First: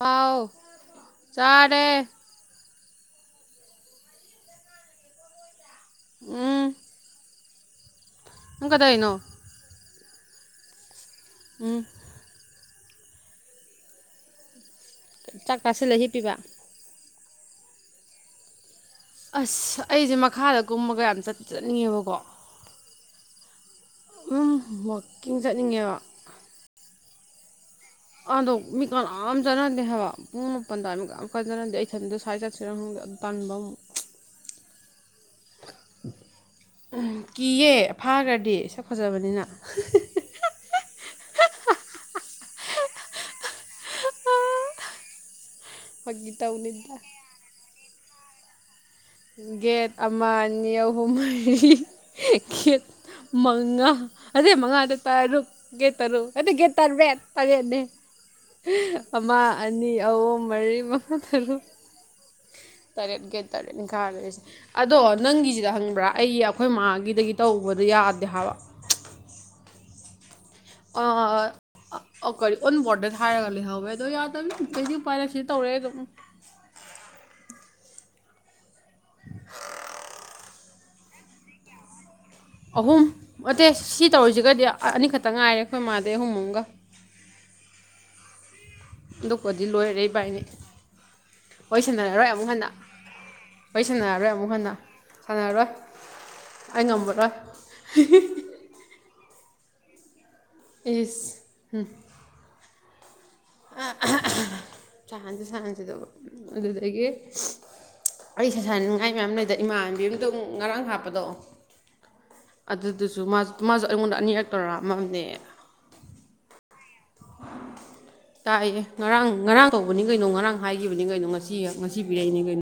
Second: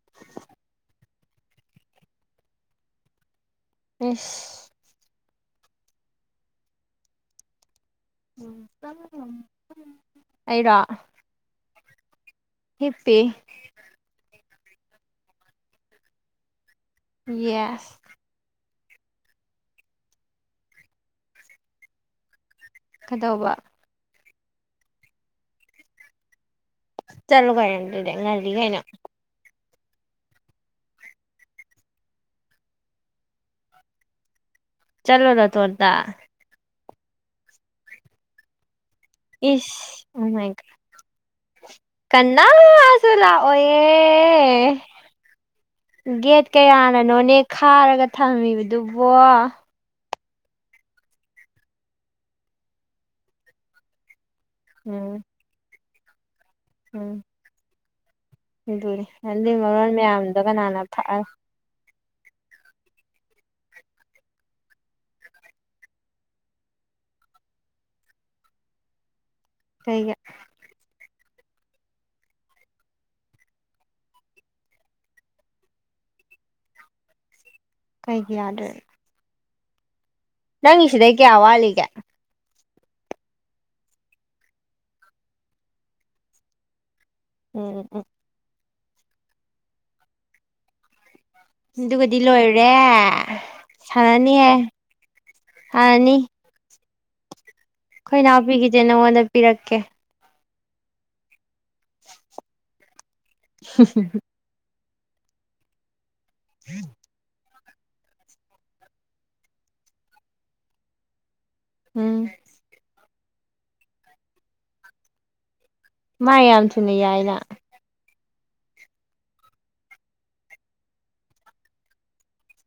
ꯍꯥꯎ ꯆꯔꯦ ꯢꯁ ꯎꯝ ꯅꯪ ꯀꯗꯧꯔꯤꯅꯣ [unintelligible] ꯑꯩꯔꯣ꯫ ꯎꯝ꯫ ꯍꯤꯞꯄꯤ꯫ ꯆꯥꯛ ꯆꯥꯁꯤꯂ ꯍꯤꯞꯄꯤꯕ ꯌꯦꯁ꯫ ꯑꯁ ꯑꯩꯁꯦ ꯃꯈꯥꯗ ꯀꯨꯝꯕꯒ ꯌꯥꯝ ꯆꯠꯇꯤ ꯆꯠꯅꯤꯡꯉꯦꯕꯀꯣ꯫ ꯀꯩꯗꯧꯕ꯫ ꯎꯝ ꯋꯥꯛꯀꯤꯡ ꯆꯠꯅꯤꯡꯉꯦꯕ꯫ ꯆꯂꯣ ꯀꯩꯅꯣ꯫ ꯑꯗꯨꯗꯤ ꯉꯜꯂꯤ ꯑꯗꯣ ꯀꯩꯅꯣ ꯃꯤ ꯀꯅꯥꯝ꯫ ꯆꯠꯅꯗꯦ ꯍꯥꯏꯕ ꯄꯨꯡ ꯃꯥꯄꯟꯗꯃꯨꯛ ꯀꯅꯥꯝ ꯆꯠꯅꯗꯦ ꯑꯩ ꯏꯊꯟꯗ ꯁ꯭ꯋꯥꯏ ꯆꯠꯁꯤꯔ ꯈꯪꯗꯦ ꯑꯗꯨ ꯇꯟꯕ ꯑꯃꯨꯛ꯫ ꯆꯠꯂꯨ ꯅꯇꯣꯟꯇ꯫ ꯎꯝ ꯀꯤꯌꯦ ꯐꯥꯈ꯭ꯔꯗꯤ꯫ ꯐꯖꯕꯅꯤꯅ ꯏꯁ ꯎꯃꯥꯏꯒ ꯀꯟ ꯑꯁ ꯑꯗꯨ ꯂꯥꯛꯑꯣꯌꯦ ꯐꯥꯒꯤ ꯒꯦꯠ ꯇꯧꯅꯤꯗ ꯀꯌꯥꯅꯅꯣꯅꯦ ꯈꯥꯔꯒ꯫ ꯊꯥꯡ [unintelligible] ꯑꯗꯨꯕꯣ꯫ ꯒꯦꯠ ꯑꯃ ꯅꯤ ꯑꯅꯤ ꯑꯍꯨꯝ ꯃꯔꯤ ꯈꯤꯠ ꯃꯉꯥ ꯑꯗꯨꯏ ꯃꯉꯥꯗ ꯎꯝ ꯇꯥꯔꯨꯛ ꯒꯤ ꯇꯔꯨꯛ꯫ ꯑꯗꯨ ꯒꯦ ꯎꯝ ꯇꯔꯦꯠ ꯇꯔꯦꯠꯅꯦ꯫ ꯑꯗꯨꯅꯤ ꯑꯗꯨ ꯑꯃ ꯃꯔꯣꯟ ꯑꯅꯤ ꯃꯌꯥꯝꯗꯣ ꯀꯅꯥꯅ ꯊꯛꯑ꯫ ꯇꯔꯦꯠꯒ ꯒꯇꯔꯦ ꯑꯔꯤꯁꯦ [unintelligible] ꯑꯗꯣ ꯅꯪꯒꯤꯁꯤꯗ ꯍꯪꯕ꯭ꯔꯥ ꯑꯩ ꯑꯩꯈꯣꯏ ꯃꯥꯒꯤꯗꯒꯤ ꯇꯧꯕꯗ ꯌꯥꯗꯦ ꯍꯥꯏꯕ ꯀꯩꯒꯤ ꯑꯥ ꯑꯣ ꯀꯔꯤ ꯑꯣꯟ ꯕꯣꯔꯗꯟ ꯍꯥꯏꯔꯒ ꯂꯩꯍꯧꯋꯦ ꯑꯗꯣ ꯌꯥꯗꯝꯅ ꯀꯩꯁꯗꯤ ꯎꯄꯥꯏ ꯂꯩ ꯁꯤꯇꯧꯔꯛꯑꯦ ꯑꯗꯨꯝ꯫ ꯀꯩꯒꯤ ꯌꯥꯗ꯭ꯔꯦ꯫ [inaudible] ꯅꯪꯒꯤ ꯁꯤꯗꯩ ꯀꯌꯥ ꯋꯥꯠꯂꯤꯒꯦ꯫ ꯑꯍꯨꯝ ꯑꯠꯇꯦ ꯁꯤ ꯇꯧꯔꯤꯁꯤꯒꯗꯤ ꯑꯅꯤꯈꯛꯇ ꯉꯥꯏꯔꯦ ꯑꯩꯈꯣꯏ ꯃꯥꯗꯩ ꯑꯍꯨꯝ ꯑꯃꯒ ꯎꯝꯎꯎꯝ꯫ ꯑꯗꯨꯀꯣꯗꯤ ꯂꯣꯏꯔꯦ ꯏꯕꯥꯏꯅꯤ꯫ ꯋꯥꯔꯤ ꯑꯗꯨꯒꯗꯤ ꯁꯥꯟꯅꯔꯔꯣꯏ ꯑꯃꯨꯛ ꯍꯟꯅ ꯂꯣꯏꯔꯦ ꯋꯥꯔꯤ ꯁꯥꯟꯅꯔꯔꯣꯏ ꯑꯃꯨꯛ ꯁꯥꯟꯅꯅꯤꯍꯦ ꯍꯟꯅ ꯁꯥꯟꯅꯔꯔꯣꯏ ꯁꯥꯟꯅꯅꯤ꯫ ꯑꯩ ꯉꯝꯃꯔꯣꯏ꯫ ꯑꯩꯈꯣꯏ ꯏꯅꯥꯎꯄꯤꯒꯤꯁꯦ ꯅꯉꯣꯟꯗ ꯄꯤꯔꯛꯀꯦ꯫ ꯏꯁ꯫ ꯍꯨꯝ ꯍꯨꯝ ꯍꯨ ꯅꯍꯥꯟꯁꯨ ꯁꯥꯟꯅꯁꯦ ꯑꯗꯨꯕꯨ ꯑꯗꯨꯗꯒꯤ ꯑꯩ ꯁꯦ ꯁꯥꯅꯅꯤꯡꯉꯥꯏ ꯃꯌꯥꯝ ꯂꯩꯗ ꯏꯃꯥꯟꯅꯕꯤ ꯑꯃꯗꯨ ꯉꯔꯥꯡ ꯍꯥꯞꯄꯗꯣ ꯎꯝ ꯑꯗꯨꯁꯨ ꯃꯥꯁꯨ ꯃꯥꯁꯨ ꯑꯩꯉꯣꯟꯗ ꯑꯅꯤꯔꯛ ꯇꯧꯔꯛ ꯑꯝꯃꯝꯅꯦ ꯃ ꯌꯥꯝꯊꯨꯅ ꯌꯥꯏꯅ ꯇꯥꯛꯌꯦ ꯉꯔꯥꯡ ꯉꯔꯥꯡ ꯇꯧꯕꯅꯤ ꯀꯩꯅꯣ ꯉꯔꯥꯡ ꯍꯥꯏꯈꯤꯕꯅꯤ ꯀꯩꯅꯣ ꯉꯁꯤ ꯉꯁꯤ ꯄꯤꯔꯛꯏꯅꯤ ꯀꯩꯅꯣ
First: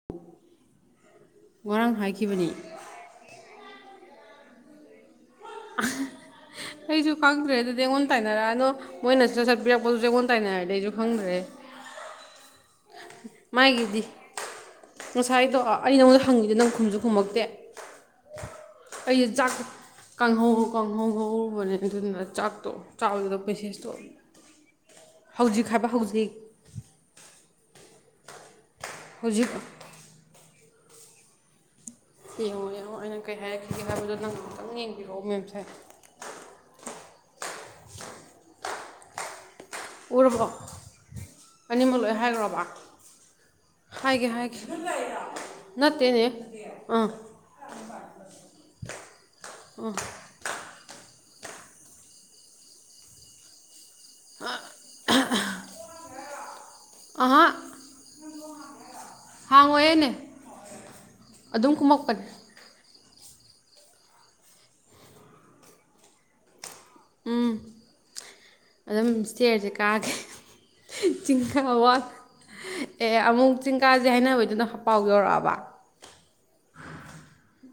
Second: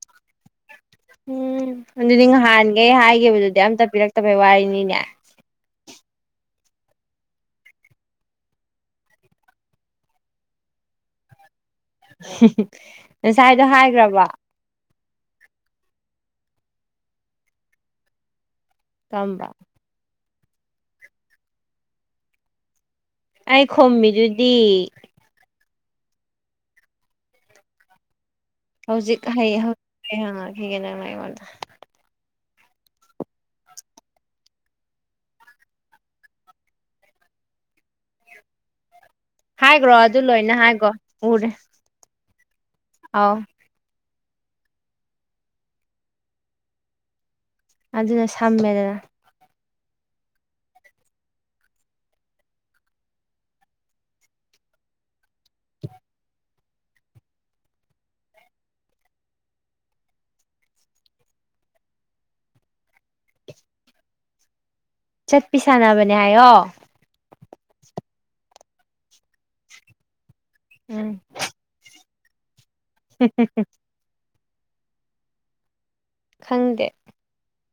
ꯎꯝ ꯉꯔꯥꯡ ꯑꯗꯨꯗꯤ ꯍꯥꯏꯈꯤꯕꯅꯤ ꯉꯍꯥꯟꯈꯩ ꯍꯥꯏꯈꯤꯕꯗꯨꯗꯤ ꯑꯝꯇ ꯄꯤꯔꯛꯇꯕꯩ ꯋꯥꯔꯤꯅꯤ ꯑꯅ [unintelligible] ꯑꯩꯁꯨ ꯈꯪꯗ꯭ꯔꯦ ꯑꯗꯨꯗꯤ ꯑꯩꯡꯉꯣꯟꯗ ꯇꯥꯏꯅꯔꯛꯑꯅꯣ ꯃꯣꯏꯅꯁꯨ ꯁꯠ ꯁꯠ ꯄꯤꯔꯛꯄꯗꯨꯁꯨ ꯑꯩꯉꯣꯟꯗ ꯇꯥꯏꯅꯔꯛꯑꯗꯤ ꯑꯩꯁꯨ ꯈꯪꯗ꯭ꯔꯦ [unintelligible] ꯉꯁꯥꯏꯗꯣ ꯃꯥꯒꯤꯗꯤ ꯍꯥꯏꯈ꯭ꯔꯕꯣ ꯉꯁꯥꯏꯗꯣ ꯑꯩ ꯅꯉꯣꯟꯗ ꯍꯪꯉꯤꯗꯣ ꯅꯪ ꯈꯨꯝꯁꯨ ꯈꯨꯝꯃꯛꯇꯦ ꯑꯩꯗꯨ ꯀꯝꯕ ꯆꯥꯛ ꯀꯥꯡꯍꯧ ꯀꯥꯡꯍꯧ ꯉꯧꯔꯨꯕꯅꯤ ꯑꯗꯨꯅ ꯆꯥꯛꯇꯣ ꯆꯥꯕꯗꯨꯗ ꯑꯩ ꯈꯨꯃꯤꯗꯨꯗꯤ ꯈꯕ ꯍꯧꯖꯤꯛ ꯍꯧꯖꯤꯛ ꯍꯌꯦ ꯑꯩ ꯍꯥꯪꯉꯥꯛ ꯑꯒꯦ ꯅꯦ ꯅꯪꯅ ꯑꯩꯉꯣꯟꯗ ꯌꯦꯡꯉꯣ ꯌꯦꯡꯉꯣ ꯑꯩꯅ ꯀꯩ ꯍꯥꯏꯔꯛꯈꯤꯒꯦ ꯍꯥꯏꯕꯗꯣ ꯅꯪꯅ ꯑꯃꯨꯛꯇꯪ ꯌꯦꯡꯕꯤꯔꯛꯑꯣ ꯃꯦꯝꯁꯥꯍꯦꯞ ꯍꯥꯏꯒ꯭ꯔꯣ ꯑꯗꯨ ꯎꯔꯕꯣ ꯂꯣꯏꯅ ꯍꯥꯏꯒ꯭ꯔꯣ ꯎꯔꯦ ꯋꯥ ꯑꯥꯎ ꯍꯥꯏꯒꯦ ꯍꯥꯏꯒꯦ ꯅꯠꯇꯦ ꯅꯦ ꯑꯥ ꯑꯗꯨꯅ ꯁꯝꯃꯦꯗꯅ ꯑꯣ ꯑꯥ ꯑꯍꯥ ꯑꯍꯥ [inaudible] ꯑꯍ ꯍꯥꯡꯉꯣꯏꯌꯦ ꯅꯦ ꯑꯗꯨꯝ ꯀꯨꯝꯃꯛꯄꯅꯦ ꯆꯠꯄꯤ ꯁꯥꯟꯅꯕꯅꯦ ꯍꯥꯏꯌꯣ ꯎꯝ ꯑꯗꯨꯝ ꯏꯁꯇꯤꯌꯔꯁꯦ ꯀꯥꯒꯦ ꯎꯝ ꯆꯤꯡꯀꯥꯕ ꯋꯥ ꯑꯦ ꯑꯃꯨꯛ ꯆꯤꯡꯀꯥꯁꯦ ꯍꯥꯏꯅꯕ ꯑꯗꯨꯅ ꯄꯥꯎ ꯌꯧꯔꯛꯑꯕ ꯈꯪꯗꯦ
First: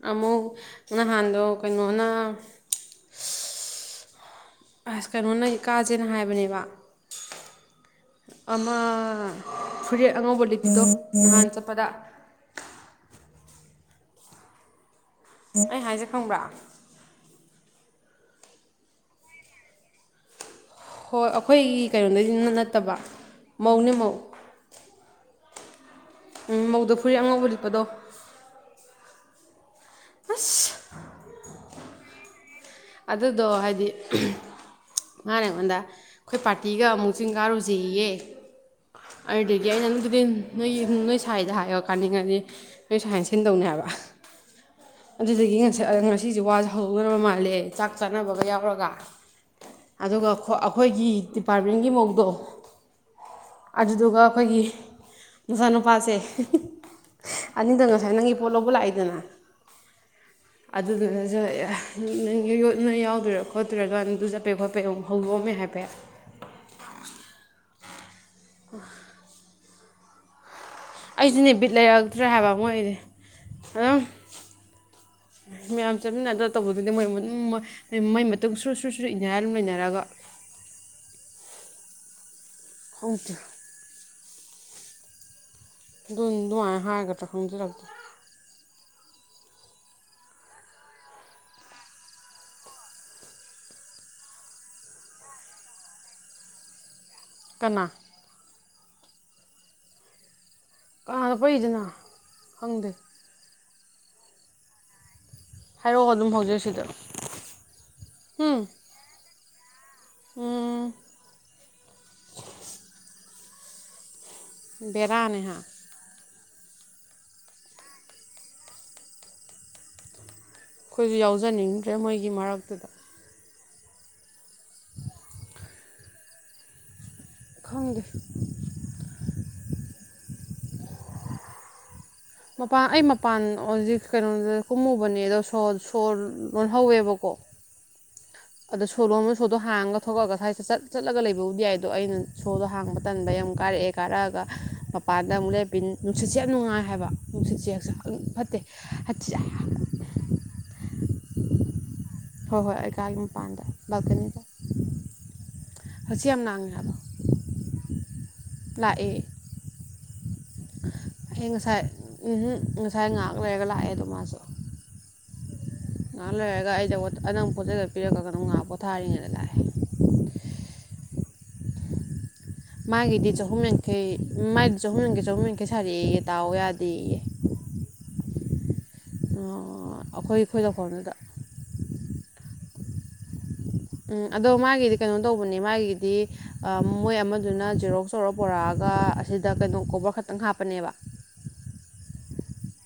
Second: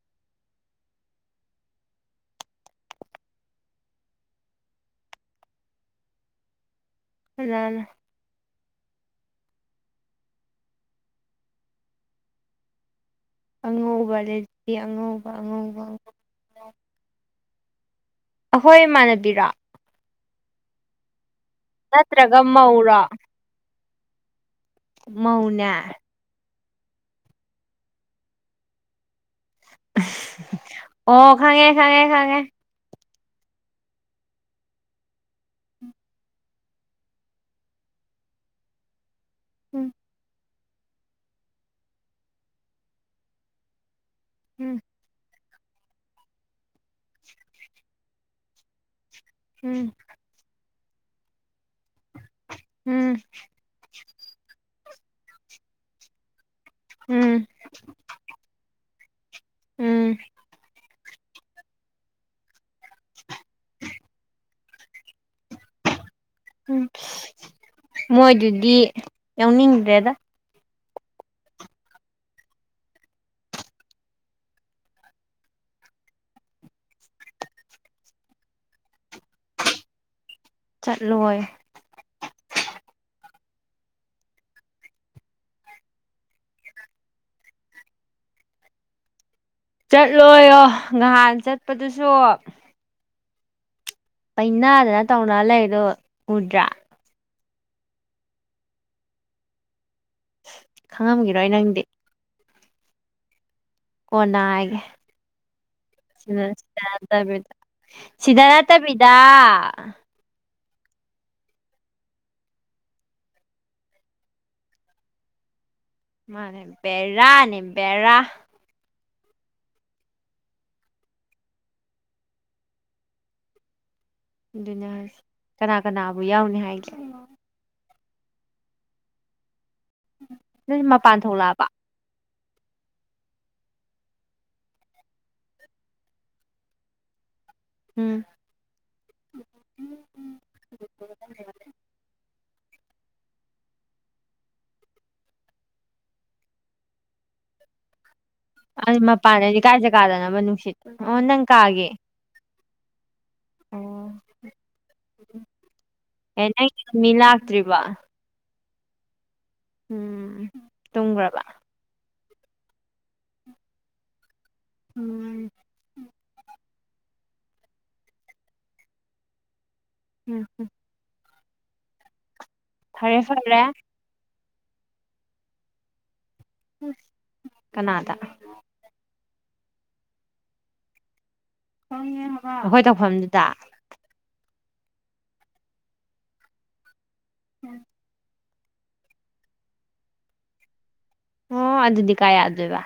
ꯑꯃꯨꯛ ꯅꯍꯥꯟꯗꯣ ꯀꯩꯅꯣꯅ ꯑꯁ ꯀꯩꯅꯣꯅ ꯀꯥꯁꯦꯅ ꯍꯥꯏꯕꯅꯦꯕ ꯀꯅꯥꯅ ꯑꯃꯥ ꯐꯨꯔꯤꯠ ꯑꯉꯧꯕ ꯂꯤꯠꯄꯗꯣ ꯅꯍꯥꯟ ꯆꯠꯄꯗ ꯑꯉꯧꯕ ꯂꯤꯠꯄꯤ ꯑꯉꯧ ꯑꯩ ꯍꯥꯏꯖꯦ ꯈꯪꯕ꯭ꯔꯥ ꯑꯍꯣꯏ ꯏꯃꯥꯟꯅꯕꯤꯔꯣ ꯍꯣꯏ ꯑꯧ ꯑꯩꯈꯣꯏꯒꯤ ꯀꯩꯅꯣꯗꯒꯤ ꯅꯠꯇ꯭ꯔꯒ ꯅꯠꯅꯠꯇꯕ ꯃꯧꯔꯣ ꯃꯧꯅꯦ ꯃꯧ ꯃꯧꯅꯦ ꯎꯝ ꯃꯧꯗ ꯐꯨꯔꯤꯠ ꯑꯉꯧꯕ ꯂꯤꯠꯄꯗꯣ ꯑꯁ ꯑꯣ ꯈꯪꯉꯦ ꯈꯪꯉꯦ ꯈꯪꯉꯦ [inaudible] ꯑꯗꯨꯗꯣ ꯍꯥꯏꯗꯤ ꯃꯥꯅ ꯑꯩꯉꯣꯟꯗ ꯑꯩꯈꯣꯏ ꯄꯥꯔꯇꯤꯒ ꯑꯃꯨꯛ ꯆꯤꯡ ꯀꯥꯔꯨꯖꯦꯌꯦ ꯑꯔꯗꯤꯒꯤ ꯎꯝ ꯅꯪꯗꯨꯕꯤꯤꯟ [unintelligible] ꯅꯣꯏꯒꯤ ꯅꯣꯏ ꯁꯥꯏꯗ ꯍꯥꯏꯌꯣ ꯀꯥꯅꯤꯡꯉꯗꯤ ꯅꯣꯏ ꯁꯥꯏꯅ ꯁꯤꯟꯗꯧꯅꯦ ꯍꯥꯏꯕ ꯎꯝ ꯑꯗꯨꯗꯨꯒꯤ ꯉꯁ ꯉꯁꯤꯁꯦ ꯋꯥꯖꯦ ꯍꯧꯒꯗꯧꯕ ꯃꯥꯜꯂꯦ ꯆꯥꯛ ꯆꯥꯅꯕꯒ ꯌꯥꯎꯔꯒ ꯎꯝ ꯑꯗꯨꯒ ꯈꯣ ꯑꯈꯣ ꯑꯩꯈꯣꯏꯒꯤ ꯇꯤꯞ ꯄꯥ꯭ꯔꯕꯤꯟꯒꯤ ꯃꯧꯗꯣ ꯎꯝ ꯑꯗꯨꯗꯨꯒ ꯑꯩꯈꯣꯏꯒꯤ ꯃꯖꯥ ꯅꯨꯄꯥꯁꯦ ꯎꯝ ꯑꯅꯤꯗꯣ ꯉꯁꯥꯏ ꯅꯪꯒꯤ ꯄꯣꯠ ꯂꯧꯕ ꯂꯥꯛꯏꯗꯅ ꯎꯝ ꯑꯗꯨꯗꯨꯅꯖꯨ ꯑꯦ ꯅꯪ ꯌꯣꯠ ꯌꯦꯠ ꯅꯣꯏꯌꯥꯎꯗꯣꯏꯔꯣ ꯈꯣꯠꯇꯣꯏꯔꯣ ꯑꯗꯨꯅ ꯑꯗꯨ ꯆꯠꯄꯩ ꯈꯣꯠꯄꯩ ꯑꯃꯨꯛ ꯍꯧꯗꯣꯛꯑꯃꯦ ꯍꯥꯏꯐꯦꯠ ꯎꯝ ꯃꯣꯏꯗꯨꯗꯤ ꯌꯥꯎꯅꯤꯡꯗ꯭ꯔꯦꯗ ꯑꯩꯖꯨꯅꯦ ꯕꯤꯠ ꯂꯩꯔꯛꯇ꯭ꯔꯦ ꯍꯥꯏꯕ ꯃꯣꯏꯗꯤ ꯑꯗꯨꯝ ꯃꯌꯥꯝ ꯆꯠꯃꯤꯟꯅꯗ ꯇꯧꯕꯗꯨꯗꯤ ꯃꯣꯏ ꯃꯩ ꯃꯇꯨꯡ ꯁꯨꯔ ꯁꯨꯔ ꯁꯨꯔ ꯏꯟꯅꯔ ꯑꯗꯨꯝ ꯂꯩꯅꯔꯒ ꯆꯠꯂꯨꯣꯏ ꯈꯪꯗꯦ ꯑꯗꯨꯅꯦ ꯑꯗꯨꯃꯥꯏꯅ ꯍꯥꯏꯔꯒ [unintelligible] ꯆꯠꯂꯣꯌꯣ ꯉꯍꯥꯟ ꯆꯠꯄꯗꯨꯁꯨ ꯄꯩꯅꯗꯅ ꯇꯧꯅ ꯂꯩꯔꯤꯗꯣ ꯎꯗ꯭ꯔꯥ ꯀꯅꯥ ꯀꯅꯥꯅꯣ ꯈꯪꯉꯝꯒꯤꯔꯣꯏ ꯅꯪꯗꯤ ꯄꯛꯏꯗꯨꯅ ꯈꯪꯗꯦ ꯀꯣꯟꯅ ꯍꯥꯏꯒꯦ ꯍꯥꯏꯔꯛꯑꯣ ꯑꯗꯨꯝ ꯁꯤꯗ ꯍꯧꯖꯤꯛ ꯁꯤꯗ ꯅꯠꯇꯕꯤꯗ ꯁꯤꯗ ꯍꯨꯝ ꯅꯠꯇꯕꯤꯗ ꯎꯝ ꯕꯦꯔꯥ ꯅꯦꯍꯥ ꯃꯥꯅꯦ ꯕꯦꯔꯥꯅꯦ ꯕꯦꯔꯥ ꯑꯩꯈꯣꯏꯁꯨ ꯌꯥꯎꯖꯅꯤꯡꯗ꯭ꯔꯦ ꯃꯣꯏꯒꯤ ꯃꯔꯛꯇꯨꯗ ꯑꯗꯨꯅꯦ ꯍꯥꯢꯁꯦ- ꯀꯅꯥ ꯀꯅꯥꯕꯨ ꯌꯥꯎꯅꯤ ꯍꯥꯏꯒꯦ ꯈꯪꯗꯦ ꯅꯣꯏ ꯃꯄꯥꯟ ꯊꯣꯛꯂꯛꯑꯕ ꯃꯄꯥꯟ ꯑꯩ ꯃꯄꯥꯟ ꯍꯧꯖꯤꯛ ꯀꯩꯅꯣꯗ ꯀꯨꯝꯃꯨꯕꯅꯦ ꯑꯗꯣ ꯁꯣ ꯁꯣ ꯂꯣꯟꯍꯧꯋꯦꯕꯀꯣ ꯎꯝ ꯑꯗꯣ ꯁꯣ ꯂꯣꯟꯕꯗꯣ ꯁꯣꯗꯣ ꯍꯥꯡꯉꯒ ꯊꯣꯛꯂꯛꯑꯒ ꯁ꯭ꯋꯥꯏꯗ ꯆꯠ ꯆꯠꯂꯒ ꯂꯩꯕꯕꯨꯗꯤ ꯌꯥꯏꯗꯣ ꯑꯩꯅ ꯁꯣꯗꯣ ꯍꯥꯡꯕ ꯇꯟꯕꯩ ꯑꯃꯨꯛ ꯀꯥꯔꯛꯑꯦ ꯀꯥꯔꯛꯑꯒ ꯃꯄꯥꯟꯗ ꯑꯃꯨꯛꯂꯦꯞꯄꯤ ꯅꯨꯡꯁꯤꯠꯁꯦ ꯌꯥꯝ ꯅꯨꯡꯉꯥꯏ ꯍꯥꯏꯕ ꯅꯨꯡꯁꯤꯠꯁꯦ ꯍꯛꯆꯥꯡ ꯐꯠꯇꯦ ꯑꯗꯨ ꯍꯛꯆꯥ ꯃꯄꯥꯟꯗꯗꯤ ꯀꯥꯏ ꯖꯒꯗꯅꯣꯕ ꯅꯨꯡꯁꯤꯠ ꯑꯣ ꯅꯪ ꯀꯥꯒꯤ ꯍꯣꯏ ꯍꯣꯏ ꯑꯩ ꯀꯥꯒꯤ ꯃꯄꯥꯟꯗ ꯂꯛꯀꯅꯤꯗ ꯑꯦ ꯅꯪ ꯃꯤ ꯂꯥꯛꯇ꯭ꯔꯤꯕꯥ ꯂꯥꯛꯑꯦ ꯎꯝ ꯇꯨꯝꯒ꯭ꯔꯕ ꯑꯩ ꯉꯁꯥꯏ ꯎꯝꯍꯨꯝ ꯉꯁꯥꯏ ꯉꯥꯏꯍꯥꯛ ꯂꯩꯔꯒ ꯂꯥꯛꯑꯦ ꯑꯗꯨꯝ ꯃꯥꯁꯨ ꯎꯝ ꯉꯥꯏꯍꯥꯛ ꯂꯩꯔꯒ ꯑꯩ ꯅꯉꯣꯟꯗ ꯄꯣꯠꯖꯒꯠ ꯂꯣꯏ ꯄꯤꯔꯛꯑꯒ ꯀꯩꯅꯣ ꯉꯥꯏꯍꯥꯛ ꯄꯣꯊꯥꯔꯤꯉꯩꯗ ꯂꯥꯛꯑꯦ ꯎꯝ ꯍꯝ ꯃꯥꯒꯤꯗꯤ ꯆꯍꯨꯝ ꯐꯔꯦ ꯌꯥꯡꯈꯩ ꯃꯥꯏꯗꯨ ꯆꯍꯨꯝ ꯌꯥꯡꯈꯩ ꯆꯍꯨꯝ ꯌꯥꯡꯈꯩ ꯁꯔꯛꯑꯦꯌꯦ ꯇꯥꯎ ꯌꯥꯗꯦꯌꯦ ꯀꯅꯥꯗ ꯑꯩꯈꯣꯏ ꯑꯩꯈꯣꯏ ꯐꯥꯎꯅꯗꯦ ꯑꯈꯣꯢ ꯇꯧꯐꯝ ꯎꯝ ꯑꯗꯨ ꯃꯥꯢ ꯑꯩꯗꯤ ꯀꯩꯅꯣ ꯇꯧꯕꯅꯦ ꯃꯥꯒꯤꯗꯤ ꯑꯝ- ꯃꯣꯏ ꯑꯃꯗꯨꯅ ꯖꯦꯔꯣꯛ꯭ꯁ ꯇꯧꯔ ꯄꯨꯔꯛꯑꯒ ꯑꯁꯤꯗ ꯀꯩꯅꯣ ꯀꯣꯕꯔ ꯈꯛꯇꯪ ꯍꯥꯞꯄꯅꯦꯕ ꯑꯣ ꯑꯗꯨꯗꯤ ꯀꯥꯢ ꯌꯥꯗꯣꯏꯕ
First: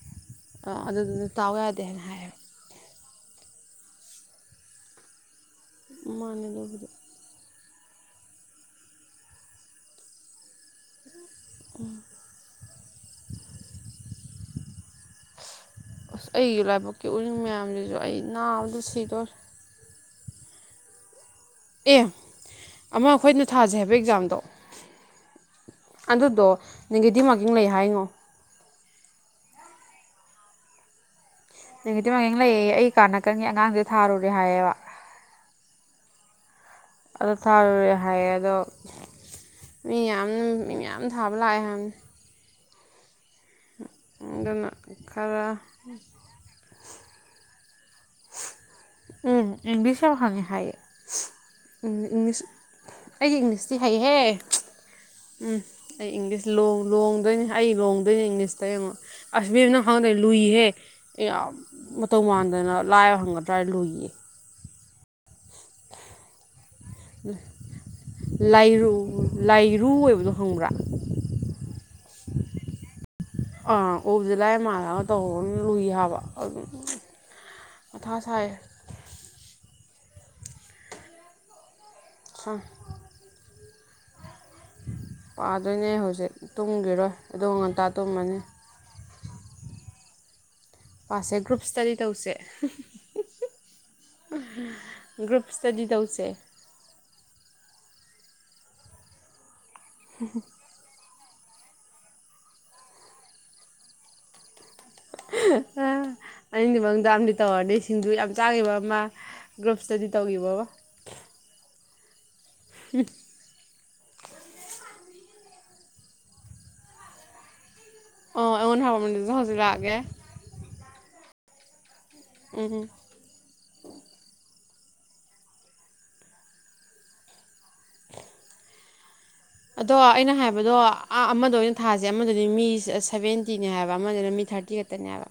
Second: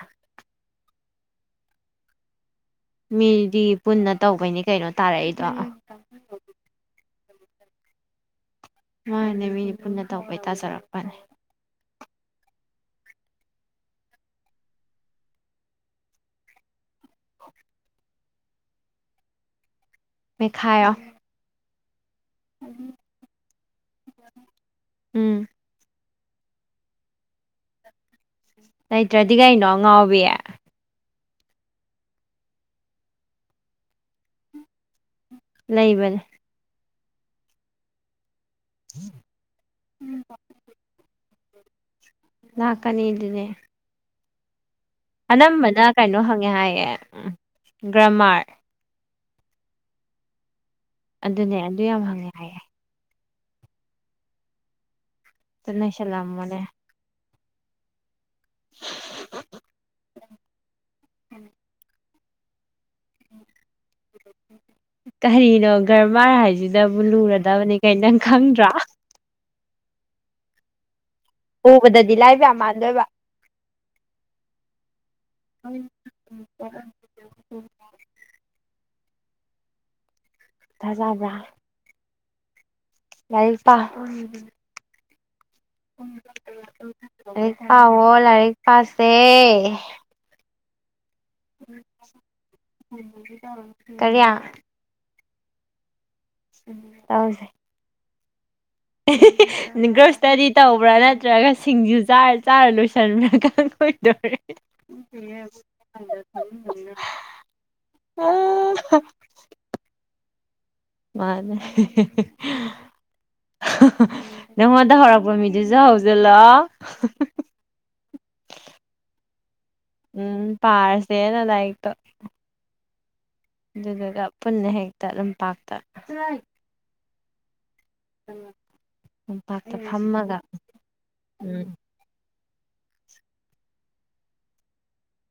ꯑ ꯑꯗꯨꯗꯨꯗꯤ ꯇꯥꯎ ꯌꯥꯗꯦ ꯍꯥꯏꯅ ꯍꯥꯏ ꯃꯤꯗꯤ ꯄꯨꯟꯅ ꯇꯧꯕꯩꯅꯤ ꯀꯩꯅꯣ ꯇꯥꯔꯛꯏ ꯃꯥꯅꯦꯗꯨꯕꯨꯗꯤ ꯃꯥꯅꯦ ꯃꯤꯅꯤ ꯄꯨꯟꯅ ꯇꯧꯕꯩ ꯇꯥꯖꯔꯛꯄꯅꯦ ꯎꯝ ꯑꯁ ꯑꯩꯒꯤ ꯂꯥꯏꯕꯛꯀꯤ ꯎꯔꯤꯅꯤꯡ ꯃꯌꯥꯝꯁꯤꯁꯨ ꯑꯩ ꯅꯥꯕꯗ ꯁꯤꯗꯣꯔꯦ ꯃꯦꯈꯥꯢꯌꯣ ꯑꯦ ꯑꯃ ꯑꯩꯈꯣꯏꯅ ꯊꯥꯖꯤ ꯍꯥꯏꯕ ꯑꯦꯛꯖꯥꯝꯗꯣ ꯎꯝ ꯑꯗꯨꯗꯣ ꯅꯦꯒꯦꯇꯤꯚ ꯃꯥꯔꯀꯤꯡ ꯂꯩ ꯍꯥꯏꯉꯣ ꯂꯩꯇ꯭ꯔꯗꯤ ꯀꯩꯅꯣ ꯉꯥꯎꯕꯤ ꯃꯦꯒꯦꯇꯤꯞ ꯃꯀꯤꯡ ꯂꯩꯌꯦꯌꯦ ꯑꯩ ꯀꯥꯅꯀꯟꯒꯦ ꯑꯉꯥꯡꯁꯦ ꯊꯥꯔꯨꯔꯦ ꯍꯥꯏꯌꯦꯕ ꯂꯩꯕꯅꯦ ꯑꯗꯨ ꯊꯥꯔꯨꯔꯦ ꯍꯥꯏꯑ ꯑꯗꯣ ꯃꯤ ꯌꯥꯝ ꯌꯥꯝ ꯑꯝ ꯊꯥꯕ ꯂꯥꯛꯑꯦ ꯍꯥꯏꯅꯤ ꯂꯛꯀꯅꯤ ꯏꯗꯨꯗꯤ [inaudible] ꯑꯗꯨꯅ ꯈꯔ ꯑꯅꯝꯕꯅ ꯀꯩꯅꯣ ꯍꯪꯉꯦ ꯍꯥꯏꯌꯦ ꯎꯝ ꯒ꯭ꯔꯥꯃꯔ ꯎꯝ ꯏꯡꯂꯤꯁ ꯌꯥꯝ ꯍꯪꯉꯦ ꯍꯥꯏꯌꯦ ꯑꯗꯨꯅꯦ ꯑꯗꯨ ꯎꯝ ꯌꯥꯝ ꯍꯪꯉꯦ ꯏꯪꯂꯤꯁ ꯍꯥꯏꯌꯦ ꯑꯩꯗꯤ ꯏꯪꯂꯤꯁꯇꯤ ꯍꯩꯍꯦ ꯎꯝ ꯇ ꯑꯩ ꯏꯪꯂꯤꯁ ꯅꯩꯁꯜꯂꯝꯃꯣꯅꯦ ꯂꯣꯡ ꯂꯣꯡꯗꯣꯏꯅꯤ ꯑꯩ ꯂꯣꯡ ꯑꯗꯨ ꯏꯪꯂꯤꯁꯇꯥꯌꯦꯡꯉꯣ ꯑꯁ ꯏꯕꯦꯝ ꯅꯪ ꯈꯥꯡꯗ ꯈꯪꯗ ꯂꯨꯏꯍꯦ ꯇꯧꯃꯥꯗꯅ ꯂ ꯈꯔꯥ ꯂꯨꯏꯌꯦ ꯀꯔꯤꯅꯣ ꯒꯔꯃꯥꯔ ꯍꯥꯏꯁꯤ ꯗꯕꯨ ꯂꯨꯔꯗꯕꯅꯤ ꯀꯩꯅꯣ ꯅꯪ ꯈꯪꯗ꯭ꯔꯣ ꯂꯨ ꯑꯣꯏꯕꯗꯣ ꯍꯪꯕ꯭ꯔꯥ ꯎꯕꯗꯗꯤ ꯂꯥꯏꯕ ꯌꯥꯝ ꯃꯥꯟꯗꯣꯏꯕ ꯑꯥ ꯎꯕꯗꯤ ꯂꯥꯏꯑ ꯃꯥꯜꯂꯒ ꯇꯧꯔꯅ ꯂꯨꯏ ꯍꯥꯏꯕ ꯑꯗꯨꯝ ꯃꯊꯥ ꯁꯥꯏꯌꯦ ꯊꯥꯖꯥꯕ꯭ꯔ ꯍ ꯂꯩ ꯄꯥ ꯄꯥꯗꯣꯏꯅꯦ ꯍꯧꯖꯤꯛ ꯇꯨꯝꯈꯤꯔꯣꯏ ꯑꯣ ꯉꯟꯇꯥ ꯇꯨꯝꯃꯅꯤ ꯄꯦ ꯄꯥꯁꯦ ꯒ꯭ꯔꯨꯞ ꯏꯁꯇꯗꯤ ꯇꯧꯁꯦ ꯀꯔꯤꯌꯥ ꯒ꯭ꯔꯎꯞ ꯁ꯭ꯇꯗꯤ ꯇꯧꯁꯦ ꯇꯥꯔꯁꯦ [inaudible] ꯑꯦ ꯍꯦ ꯍꯦ [unintelligible] ꯏꯁꯇꯗꯤ ꯇꯧꯕ꯭ꯔ ꯅ ꯅꯠꯇ꯭ꯔꯒ ꯁꯤꯡꯖꯨ ꯆꯥꯔ ꯆꯥꯔ ꯂꯣꯏꯁꯟꯕ꯭ꯔꯒ ꯀꯣꯏꯗꯔꯦ ꯍꯤ ꯑ ꯑꯅꯤꯗꯨꯏ ꯃꯅꯨꯡꯗ ꯑꯃꯗꯤ ꯇꯧꯔꯅꯤ ꯁꯤꯡꯖꯨ ꯌꯥꯝ ꯆꯥꯈꯤꯕ ꯑꯃ ꯒ꯭ꯨꯔꯞ ꯏꯁꯇꯗꯤ ꯇꯧꯈꯤꯕ ꯑꯃ ꯃꯥꯅꯦ ꯍꯥ ꯍꯥ ꯍꯥ ꯅꯪꯉꯣꯟꯗ ꯍꯧꯔꯛꯄ ꯃꯤ ꯗꯤꯖꯥ ꯍꯧꯖꯤꯜꯂꯣ ꯍꯥ ꯍꯥ ꯑꯣ ꯑꯩꯉꯣꯟꯗ ꯍꯧꯔꯝꯕ ꯗꯨꯁꯨ ꯍꯧꯖꯂꯛ ꯎꯝ ꯄꯥꯔꯁꯦꯅ ꯂꯥꯏꯔꯤꯛꯇꯣ ꯎꯝ ꯑꯗꯨꯗꯨꯒ ꯄꯨꯟꯅ ꯍꯦꯛꯇ ꯂꯝꯄꯥꯛꯇ ꯎꯝ ꯑꯗꯣ ꯑꯩꯅ ꯍꯥꯏꯕꯗꯣ ꯑ ꯑꯃꯗ ꯎꯝ ꯑꯣꯏꯅ ꯊꯥꯁꯦ ꯑꯃꯗꯨ ꯗꯤ ꯃꯤ ꯁ ꯁꯚꯦꯟꯇꯤꯅꯦ ꯍꯥꯏꯕ ꯑꯃꯗꯨꯅ ꯃꯤ ꯊꯥꯔꯇꯤꯈꯛꯇꯅꯦ ꯍꯥꯏꯕ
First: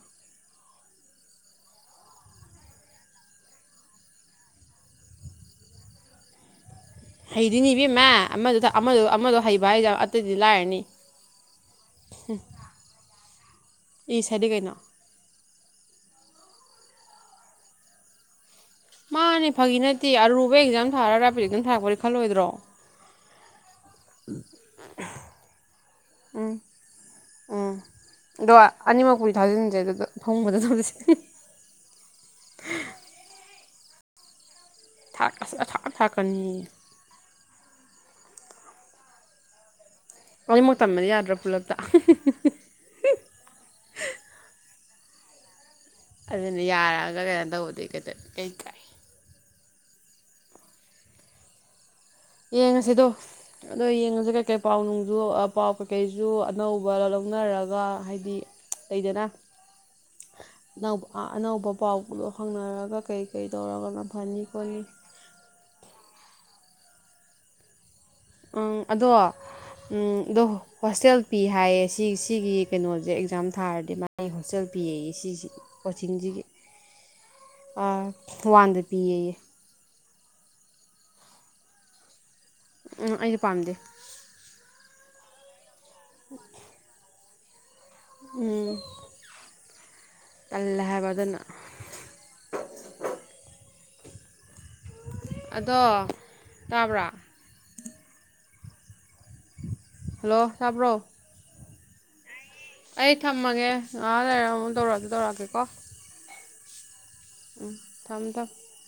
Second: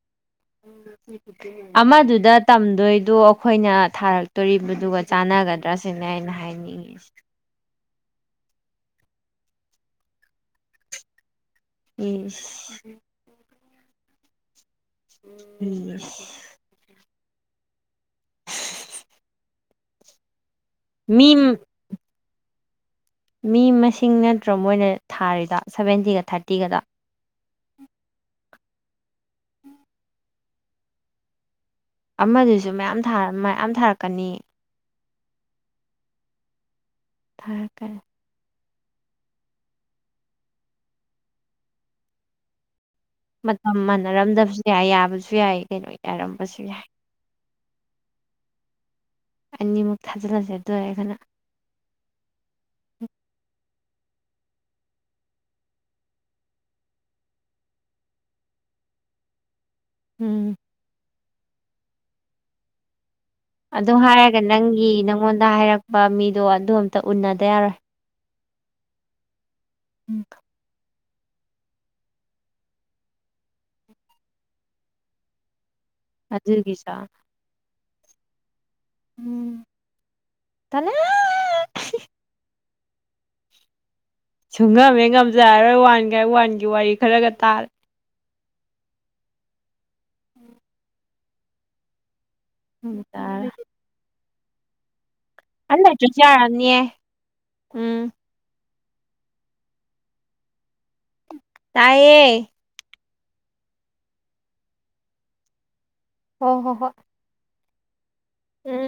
ꯑꯃꯗꯨꯗ ꯇꯝꯗꯣꯏꯗꯣ ꯑꯩꯈꯣꯏꯅ ꯊꯥꯔꯛꯇꯣꯔꯤꯕꯗꯨꯒ ꯆꯥꯟꯅꯒꯗ꯭ꯔꯥꯁꯤꯅꯦ ꯑꯩꯅ ꯍꯥꯏꯅꯤꯡꯉꯤ ꯍꯩꯗꯤ ꯍꯩ ꯏꯕꯦꯝꯃꯥ ꯑꯃꯗꯨꯗ ꯑꯃꯗꯣ ꯑꯃꯗꯣ ꯍꯩꯕ ꯍꯥꯏꯁꯦ ꯑꯇꯩꯗꯤ ꯂꯥꯏꯔꯅꯤ ꯎꯝ ꯏꯁ ꯍꯥꯏꯗꯤ ꯀꯩꯅꯣ [unintelligible] ꯃꯥꯅꯦ ꯐꯥꯒꯤ ꯅꯠꯇꯦ ꯑꯔꯨ ꯃꯣꯏ ꯑꯦꯀꯖꯝ ꯊꯥꯔꯒꯥ ꯃꯤ ꯔꯕꯤ ꯑꯦꯀꯖꯝ ꯊꯕꯥꯗꯤ ꯈꯜꯂꯣꯏꯗ꯭ꯔꯣ ꯔꯣ ꯃꯤ ꯃꯁꯤꯡ ꯅꯠꯇ꯭ꯔꯣ ꯃꯣꯏꯅ ꯊꯥꯔꯤꯗꯣ ꯁꯚꯦꯟꯇꯤꯒ ꯎꯝ ꯊꯥꯔꯇꯤꯒꯗꯣ ꯎꯝ ꯑꯗꯣ ꯑꯅꯤꯃꯛꯄꯨꯗꯤ ꯊꯥꯖꯤꯟꯁꯦ ꯑꯗꯨꯗ ꯐꯣꯡꯕꯗ ꯊꯧꯁꯤ ꯑꯃꯗꯨꯁꯨ ꯃꯌꯥꯝ ꯊꯥ ꯃꯌꯥꯝ ꯊꯥꯔꯛ ꯀꯅꯤ ꯊꯥ ꯑꯁ ꯊꯔꯛꯀꯅꯤꯌꯦ ꯊꯥꯔꯛꯀꯦ ꯑꯅꯤꯃꯛ ꯇꯝꯕꯗꯤ ꯌꯥꯗ꯭ꯔ ꯄꯨꯂꯞꯇ ꯍꯨꯝ ꯍꯨꯝ ꯍꯨꯝ ꯃꯇꯝ ꯃꯥꯟꯅꯔꯝꯗꯕꯁꯨ ꯌꯥꯏ ꯌꯥꯕ ꯕꯁꯨ ꯌꯥꯏ ꯀꯩꯅꯣ ꯌꯥꯔꯝꯕꯁꯨ ꯑꯗꯨꯅꯤ ꯌꯥꯏ ꯌꯥꯔꯛꯑꯒ ꯀꯩꯅꯣ ꯇꯧꯕꯗꯤ ꯀꯗ ꯀꯩ ꯀꯥꯏ ꯑꯅꯤꯃꯨꯛ ꯊꯥꯖꯤꯜꯂꯁꯦ ꯑꯗꯨ ꯑꯣꯏꯔꯒꯅ ꯌꯦꯡꯉꯁꯤꯗꯣ ꯑꯗꯣ ꯌꯦꯡꯉꯁꯦ ꯀꯩꯀꯩ ꯄꯥꯎ ꯅꯨꯡꯖꯨ ꯑ ꯄꯥꯎ ꯀꯩꯀꯩꯁꯨ ꯑꯅꯧꯕ ꯂꯧꯅꯔꯒ ꯍꯥꯏꯗꯤ ꯂꯩꯗꯅ ꯎꯝ ꯑꯅꯧꯕ ꯑꯅꯧꯕ ꯄꯥꯎꯄꯨꯂꯣ ꯍꯪꯅꯔꯒ ꯀꯩ ꯀꯩ ꯑꯗꯨ ꯇꯧꯔꯒꯅ ꯍꯥꯏꯔꯒ ꯐꯅꯤ ꯈꯣꯠꯅꯤ ꯅꯪꯒꯤ ꯅꯪꯉꯣꯟꯗ ꯍꯥꯏꯔꯛꯄ ꯃꯤꯗꯣ ꯑꯗꯨꯝ ꯇ ꯎꯟꯅꯗ ꯌꯥꯔꯣꯏ ꯎꯡ ꯑꯗꯣ ꯎꯝ ꯑꯗꯣ ꯍꯣꯁꯇꯦꯜ ꯄꯤ ꯍꯥꯏꯌꯦ ꯁꯤ ꯁꯤꯒꯤ ꯀꯩꯅꯣꯁꯦ ꯑꯦꯛꯖꯥꯝ ꯊꯥꯔꯗꯤ ꯃꯥꯒꯤ ꯍꯣꯁꯇꯦꯜ ꯄꯤꯌꯦꯌꯦ ꯁꯤꯁꯦ ꯑꯗꯨꯒꯤꯁ ꯑꯥ ꯋꯥꯟꯗ ꯄꯤꯌꯦꯌꯦ ꯎꯝ ꯇꯜꯂꯦꯍꯦ ꯎꯝ ꯑꯩꯅ ꯄꯥꯝꯗꯦ ꯁꯨꯡ ꯉꯝꯍꯦꯛ ꯉꯝꯖ ꯔꯔꯣꯏ ꯋꯥ ꯋꯥꯟꯒꯤ ꯋꯥꯔꯤ ꯈꯔꯒ ꯇꯥꯜ ꯎꯝ ꯇꯜꯂꯦ ꯍꯥꯏꯕ ꯑꯗꯨꯅ ꯎꯝ ꯇꯥꯔꯦ ꯑꯗꯣ ꯑꯗ ꯀ ꯌꯥꯅꯤꯦ ꯇꯥꯕ꯭ꯔꯥ [unintelligible] ꯎꯝ ꯍꯜꯂꯣ ꯇꯥꯕ꯭ꯔꯣ ꯇꯥꯏꯌꯦ ꯑꯩ ꯊꯝꯃꯒꯦ ꯉꯥꯏꯍꯥꯛ ꯂꯩꯔ ꯑꯃꯨ ꯇꯧꯔꯛ ꯑꯁꯨ ꯇꯧꯔꯛꯑꯒꯦꯀꯣ ꯍꯣ ꯍꯣ ꯍꯣꯏ ꯎꯝ ꯊꯝ ꯊꯝ ꯎꯝ